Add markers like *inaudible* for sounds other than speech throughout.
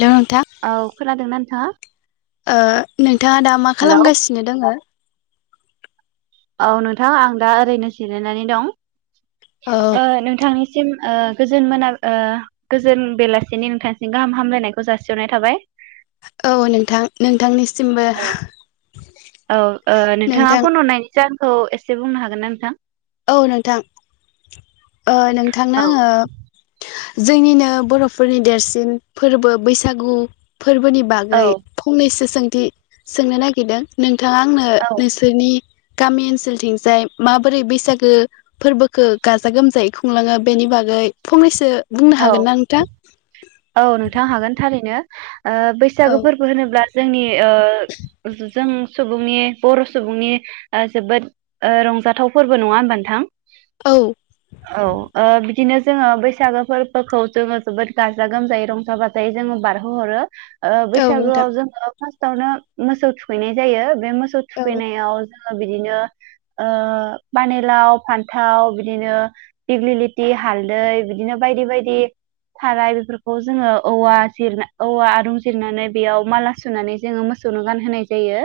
हेल' नोंथां औ खोनादोंना नोंथाङा? ओ नोंथाङा दा मा हेलौ खालामगासिनो दोङो? औ नोंथां आं दा ओरैनो जिरायनानै दं। औ ओ नोंथांनिसिम ओ गोजोन मोना ओ गोजोन बेलासिनि नोंथांसिम गाहाम हामलायनायखौ जासिहरनाय थाबाय। औ नोंथां नोंथांनिसिमबो औ नोंथां। औ एसे बुंनो हागोन ना नोंथां? औ नोंथां ओ नोंथांनो औ आङो जोंनिनो बर'फोरनि देरसिन फोरबो बैसागु। फोरबोनि औ बागै फंनैसो सों सोंनो नागिरदों नों बिथाङा आंनो औ नोंसोरनि गामि ओनसोलथिंजाय माबोरै बैसागु फोरबोखौ गाजा गोमजायै खुंलाङो बेनि बागै फंनैसो बुंनो औ हागोनना नोंथां? औ नोंथां हागोन थारैनो ओ औ बैसागु फोरबो होनोब्ला जोंनि। ओ जों सुबुंनि बर' सुबुंनि जोबोद ओ रंजाथाव फोरबो नङा होनोमब नोंथां? औ औ ओ‌ बिदिनो जोंङो बैसागो फोरबोखौ जोङो जोबोद गाज्रि गाजा गोमजायै रंजा बाजायै जोङो बारगहरो। ओ औ नोंथां बैसागोआव जोंङो फा फासट आवनो नो मोसौ थुखैनाय जायो। बे मोसौ औ थुखैनायाव जोंङो बिदिनो ओ पानिलाव फान्थाव बिदिनो दिग्लिलिथि हालदै बिदिनो बायदि -बायदि थाराय बेफोरखौ जोङो औवा जिर औवा आरुं जिरनानै बेयाव माला सुनानै जोङो मोसौनो गानहोनाय जायो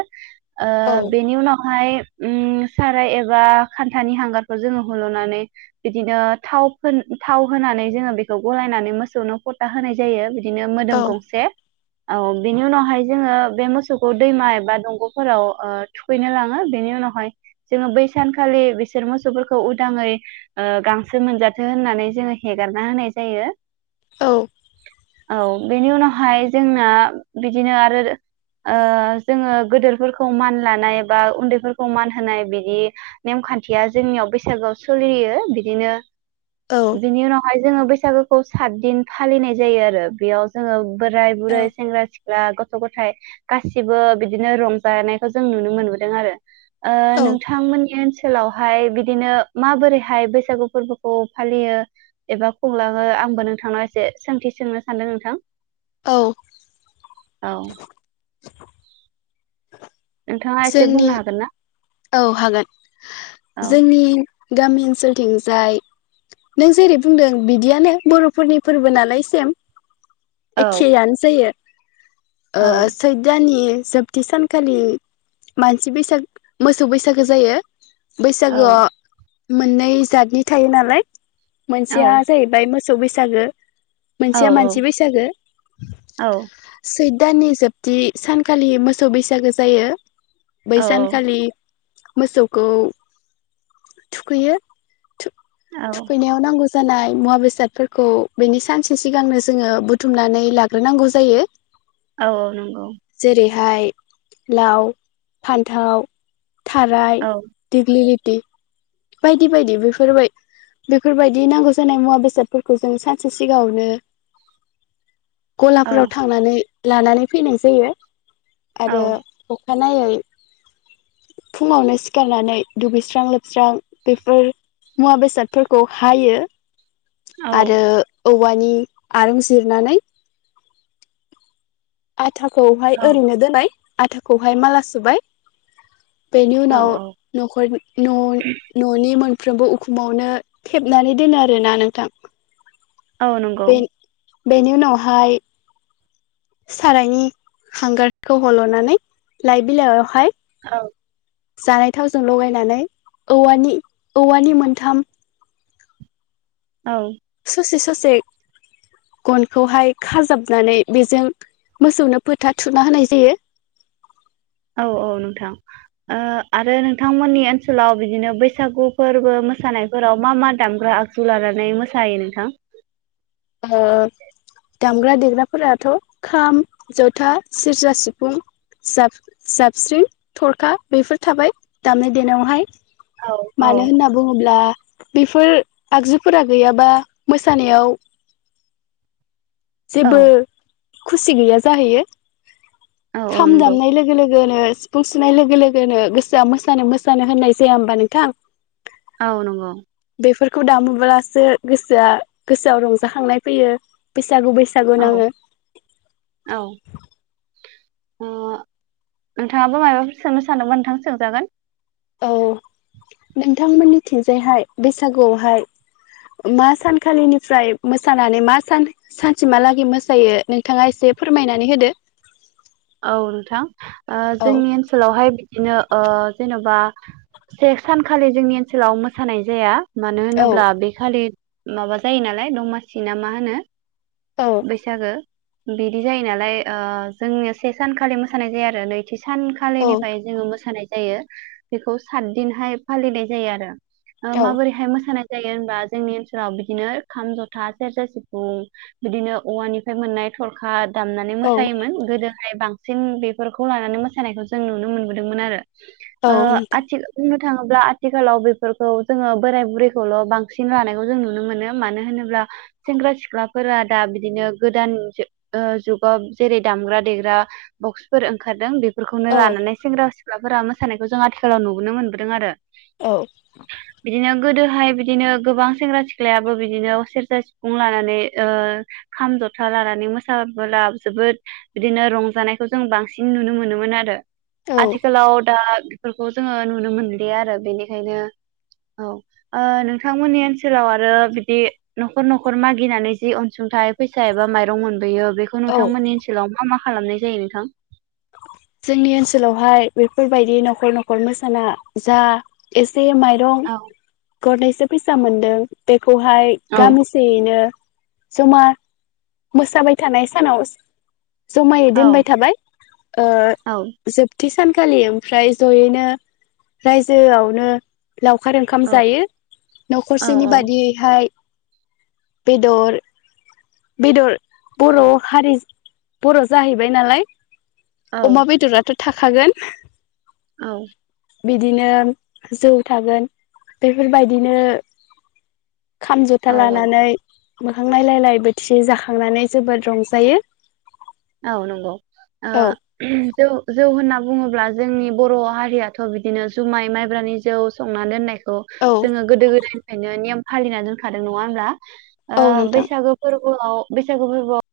औ ओ बेनि उनाव हाय उम साराय एबा खान्थानि हांगारखौ जोङो हल'नानै बिदिनो थाव फोन थाव होनानै जोङो बेखौ गलायनानै मोसौनो हो होनाय जायो बि बिदिनो औ मोदोम गंसे औ बिनि उनावहाय जोङो बे मोसौखौ दैमा एबा दंग'फोराव ओ थुखैनो लाङो बेनि उनावहाय जोङो बै सानखालि बिसोर मोसौफोरखौ उदाङै ओ गांसो मोनजाथों होननानै जोङो हेगारना होनाय जायो औ औ बेनि उनावहाय जोंना बिदिनो आरो जोङो गोदोरफोरखौ मान लानाय बा उन्दैफोरखौ मान होनाय बिदि नेमखान्थिया जोंनियाव बैसागोआव सोलियो बिदिनो औ बिनि उनावहाय जोङो बैसागो सात दिन फालिनाय जायो आरो बेयाव जोङो बोराय, बुरै, औ सेंग्रा, सिख्ला, गथ गथ' गथाइ गासिबो बिदिनो रंजानायखौ जों नुनो मोनबोदों आरो ओ औ नोंथांमोननि ओनसोलाव हाय बिदिनो माबोरैहाय बैसागु फोरबोखौ फालियो एबा खुंलाङो आंबो नोंथांनाव एसे सोंथि सोंनो सानदों नोंथां औ औ नोंथाङा एसे जोंनि बुंनो हागोन ना औ हागोन औ जोंनि गामि ओनसोलथिंजाय नों जेरै बुंदों बिदियानो बर'फोरनि फोरबो नालाय सेम औ एखेयानोजायो औ ओ सैत दानि जोबथि सानखालि मानसि बैसाग मोसौ बैसागो जायो बैसागो मोननै जातनि थायो नालाय औ मोनसेया जाहैबाय मोसौ मोसौ बैसागो औ मोनसेया मानसि बैसागो औ सैत दाननि जोबथि सानखालि मोसौ बैसागो जायो बै औ सानखालि मोसौखौ थुखैयो औ थु-थुखैनायाव नांगौ जा जानाय मुवा बेसादफोरखौ बेनि सानसे सिगांनो जोङो बुथुमनानै लाग्रोनांगौ जायो औ औ नंगौ इमफ्राय लाव फान्थाव थाराय औ देगलि इ बायदि बायदि बेफोरबाय बेफोरबायदि नांगौ जानाय मुवा बेसादफोरखौ जों सानसे सिगाङावनो औ गलाफोराव थांनानै लानानै फैनाय जायो औ आरो अ अखानायै फुङावनो सिखारनानै दुगैस्रां लोबस्रां बेफोर मुवा बेसादफोरखौ हायो आरो औवानि आरूं सजरनानै फथाखौहाय औ ओरैनो दोननाय आथाखौहाय माला सोबाय बेनि औ उनाव न'खर न'नि न'नि मोनफ्रोमबो उखुमावनो थेबनानै दोनो आरो ना नोंथां औ नंगौ बे बेनि उनावहाय सारायनि हांगारखौ हल'नानै लाइ बिलाइयावहाय औ जानाय थावजों लगायनानै औवानि औवानि मोनथाम औ ससे ससे गनखौहाय खाजाबनानै बेजों मोसौनो फोथा थुना होनाय जायो औ औ नोंथां आरो नोंथांमोननि ओनसोलाव बिदिनो बैसागु फोरबो मोसानायफोराव मा मा दामग्रा आगजु लानानै मोसायो नोंथां हो दामग्रा देग्राफोराथ' खाम जथा सेरजा सिफुं जाब जाबस्रि थरखा बेफोर थाबाय दामनाय देनायावहाय औ औ मानो होनना बुङोब्ला बेफोर आगजुफोरा गैयाबा मोसानायाव औ जेबो खुसि गैया जाहैयो औ औ खाम नंगौ दामनाय लोगो लोगोनो सिफुं सुनाय लोगो लोगोनो गोसोआ मोसानो मोसानो होननाय जाया होमबा नोंथां औ नंगौ बेफोरखौ दामोब्लासो गोसोआ गोसोआव रंजाखांनाय फैयो बैसागु बैसागु औ नाङो औ ओ नोंथाङाबो माबाफोर सोंनो सानदोंबा नोंथांआ सोंजागोन औ नोंथांमोननिथिंजायहाय बैसागुआवहाय मा सानखालिनिफ्राय मोसानानै मा सान सानसेमहालागै मोसायो नोंथाङा एसे फोरमायनानै होदो औ नोंथां औ जोंनि ओनसोलावहाय बिदिनो ओ जेन'बा से सानखालि जोंनि ओनसोलाव मोसानाय जाया मानो औ होनोब्ला बे खालि माबा जायो नालाय दमासिना मा होनो? औ बैसागो बिदि जायो नालाय ओ जोंनि से सानखालि मोसानाय जाया आरो नैथि औ सानखालिनिफाय जोङो मोसानाय जायो बेखौ सात दिनहाय फालिनाय जायो आरो। ओ औ माबोरैहाय मोसानाय जायो होनबा जोंनि ओनसोलाव बिदिनो खाम जथा सेरजा सिफुं बिदिनो औवानिफ्राय मोननाय थरखा दामनानै औ मोसायोमोन गोदो। हाय बांसिन बेफोरखौ लानानै मोसानायखौ जों नुनो मोनबोदोंमोन आरो। औ ओ नोंथां आथिल बुंनो थाङोब्ला आथिखालाव बेफोरखौ जोङो बोराय बुरैखौल' बांसिन लानायखौ जों नुनो मोनो मानो होनोब्ला सेंग्रा सिख्लाफोरा दा बिदिनो गोदान जो ओ जुगाव जेरै दामग्रा देग्रा बक्सफोर ओंखारदों बे खौनो औ लानानै सेंग्रा सिख सिख्लाफोरा मोसानायखौ जों आथिखालाव नुबोनो मोनबोदों आरो। औ बिदिनो गोदोहाय बिदिनो गोबां सेंग्रा सिख्लायाबो बिदिनो सेरजा सिफुं लानानै ओ खाम जथा लानानै मोसाबोला जोबोद बिदिनो रंजानायखौ जों बांसिन नुनो मोनोमोन आरो औ आथिखालाव दा बेफोरखौ जोङो नुनो मोनलिया आरो बेनिखायनो औ ओ नोंथांमोननि ओनसोलाव आरो बिदि न'खर न'खर मागिनानै जि अन सुंथाय फैसा एबा माइरं मोनबोयो बेखौ औ नोंथांमोननि ओनसोलाव मा मा खालामनाय जायो नोंथां? जोंनि ओनसोलावहाय बेफोरबायदि न'खर न'खर मोसाना जा एस से माइरं औ गरनैसो फैसा मोनदों बे खौहाय औ गामिसेयैनो जमा मोसाबाय थानाय सानाव जमायै औ दोनबाय थाबाय ओ औ जोबथि सानखालि ओमफ्राय जयैनो रायजोआवनो लावखार ओंखाम जायो औ न'खरसेनि बादियैहाय बेदर बेदर बर' हारि बर' जाहैबाय नालाय औ अमा बेदराथ' थाखागोन औ बिदिनो जौ थागोन बेफोरबायदिनो खाम, जथा औ लानानै मोखां नायलायलाइ बो थिसे जाखांनानै जोबोद रंजायो। औ नंगौ ओ औ जौ जौ होनना बुङोब्ला जोंनि बर' हारियाथ' बिदिनो जुमाय माइब्रानि जौ संनानै दोननाय खौ औ जोङो गोदो गोदायनिफ्रायनो नेम फालिना दोनखादों नङा होनब्ला? आ औ नोंथां बैसागु फोर बोआव बैसागु फोरबोआव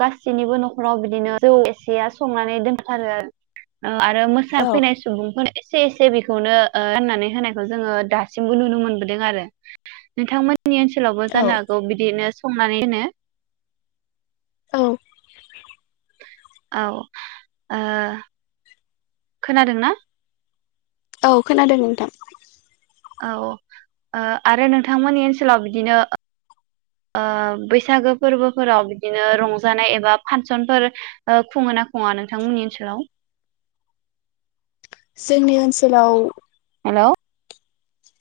गासैनिबो न'खराव बिदिनो जौ एसेया संनानै दोनथारो। औ आरो औ मोसाफैनाय सुबुंफोर एसे एसे बेखौनो ओ राननानै होनायखौ जोङो दासिमबो नुनो मोनबोदों आरो नोंथांमोन नि ओनसोलावबो औ जानो हागौ बिदिनो संनानै दोनो? औ औ ओ खोनादों ना? औ खोनादों नोंथां औ ओ आरो नोंथांमोननि ओनसोलाव बिदिनो ओ बैसागो फोरबोफोराव बिदिनो रंजानाय एबा फांसनफोर ओ खुङो ना खुङा नोंथांमोननि ओनसोलाव? जोंनि ओनसोलाव हेलौ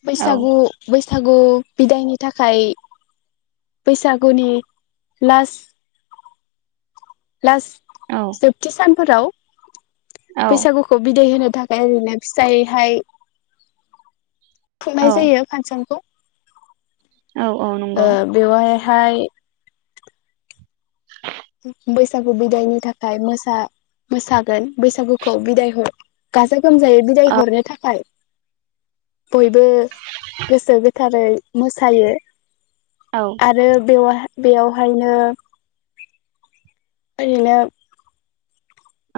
बैसागु बै सागु बिदायनि थाखाय बैसागुनि लास्ट औ जोबथि सान फोराव औ बैसागुखौ बिदाय होनो थाखाय ओरैनो फिसायैहाय खुंनाय जायो फांसनखौ। औ औ नंगौ हाय बैसागु बिदायनि थाखाय मोसा मोसागोन बैसागुखौ बिदाय हर गाजा गोमजायै बिदाय औ हरनो थाखाय बयबो गोसो गोथारै मोसायो। औ आरो बेव बेवहायनो ओरैनो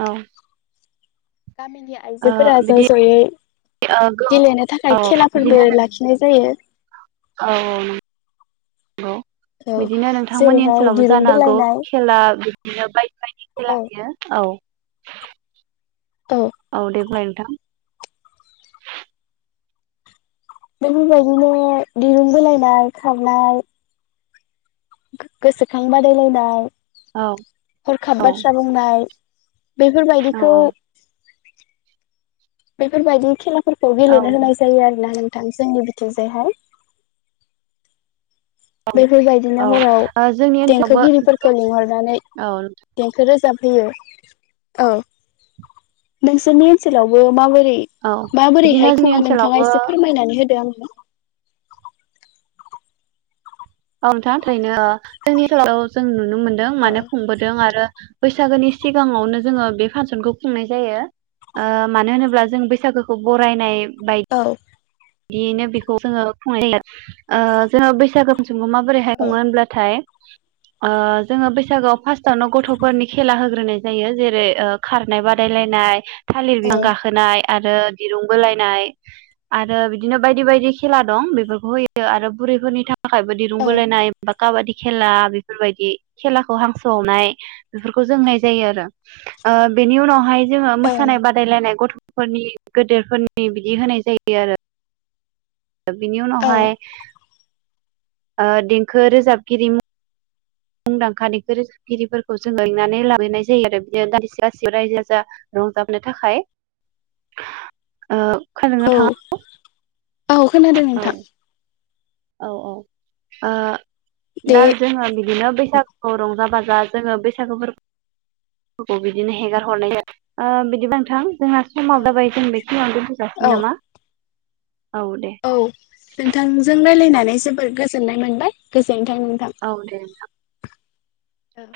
औ गामिनि ओ आइजोफोरा ज' बिदि ज'यै ओ गो गेलेनो औ थाखाय खेलाफोरबो बिदिनो लाखिनाय जायो। औ औ नंगौ औ बिदिनो नोंथांमोननि जेरैहाय ओनसोलावबो दिरुं जानो हागौ बोलायनाय खेला बिदिनो बाय बायदि औ खेला होयो औ औ दे बुंलाय नोंथां? बेफोरबायदिनो दिरुं बोलायनाय, खारनाय, गोसोखां बादायलायनाय, औ हरखाब औ बाथ्रा बुंनाय, औ बेफोरबायदिखौ बेफोर बायदि खेला फोरखौ औ गेलेनो होनाय जायो आरोना नों थां जोंनि बिथिं जायहाय बेफोरबायदिनो औ हराव ओ जोंनि ओनसोलावबो देंखोगिरिफोरखौ लिंहरनानै औ देंखो रोजाब होयो औ नोंसोरनि ओनसोलावबो माव रै औ बिदिनो माबोरैहाय जोंनि खुङो नोंथाङा ओनसोलावबो एसे फोरमायनानै होदो? *inaudible* औ नोंथां थारैनो ओ जोंनि ओनसोलाव जों नुनो मोनदों औ माने खुंबोदों आरो बैसागोनि सिगाङावनो जोङो बे फांसनखौ खुंनाय जायो ओ मानो होनोब्ला जों बैसागोखौ बरायनाय बाय औ बिदियैनो बेखौ जोङो खुंनाय जायो ओ जोङो बैसागो जोंङो माबोरैहाय औ खुङो होनब्लाथाय ओ जोङो बैसागोआव फास्टआवनो गथ'फोरनि खेला होग्रोनाय जायो जेरै ओ खारनाय बादायलायनाय थालिर बिफां गाखोनाय। आरो दिरुं बोलायनाय आरो आरो बिदिनो बायदि बायदि खेला दं बेफोरखौ होयो आरो बुरैफोरनि थाखाय थाखायबो दिरुं औ बोलायनाय बा काबादि खेला बेफोरबायदि खेलाखौ हांसो हमनाय बेफोरखौ जों होनाय जायो आरो ओ बेनि उनावहाय जोङो औ मोसानाय बादायलायनाय गथ' फोरनि गोदेरफोरनि बिदि होनाय जायो। आरो। बिनि औ उनावहाय ओ देंखो रोजाबगिरि मुंदांखा रोजाबग्रा देंखोगिरिफोरखौ जों लिंनानै लाबोनाय जायो आरो बिदिनो दान्दिसे रायजो राजा रंजाबनो थाखाय ओ खोनादों ना औ नोंथाङा औ खोनादों नोंथां। औ औ ओ दा दे जोङो बिदिनो बैसागुखौ रंजा बाजा अब्ला जोङो बैसागुफोरखौ बिदिनो हेगार हरनाय ओ बिदिबा नोंथां जोंहा समाव दाबाय औ जों बेखिनियावनो दोनथजासिगोन नामा? औ नोंथांजों रायज्लायनानै जोबोर गोजोननाय मोनबाय गोजोन्थों नोंथां। औ दे। औ।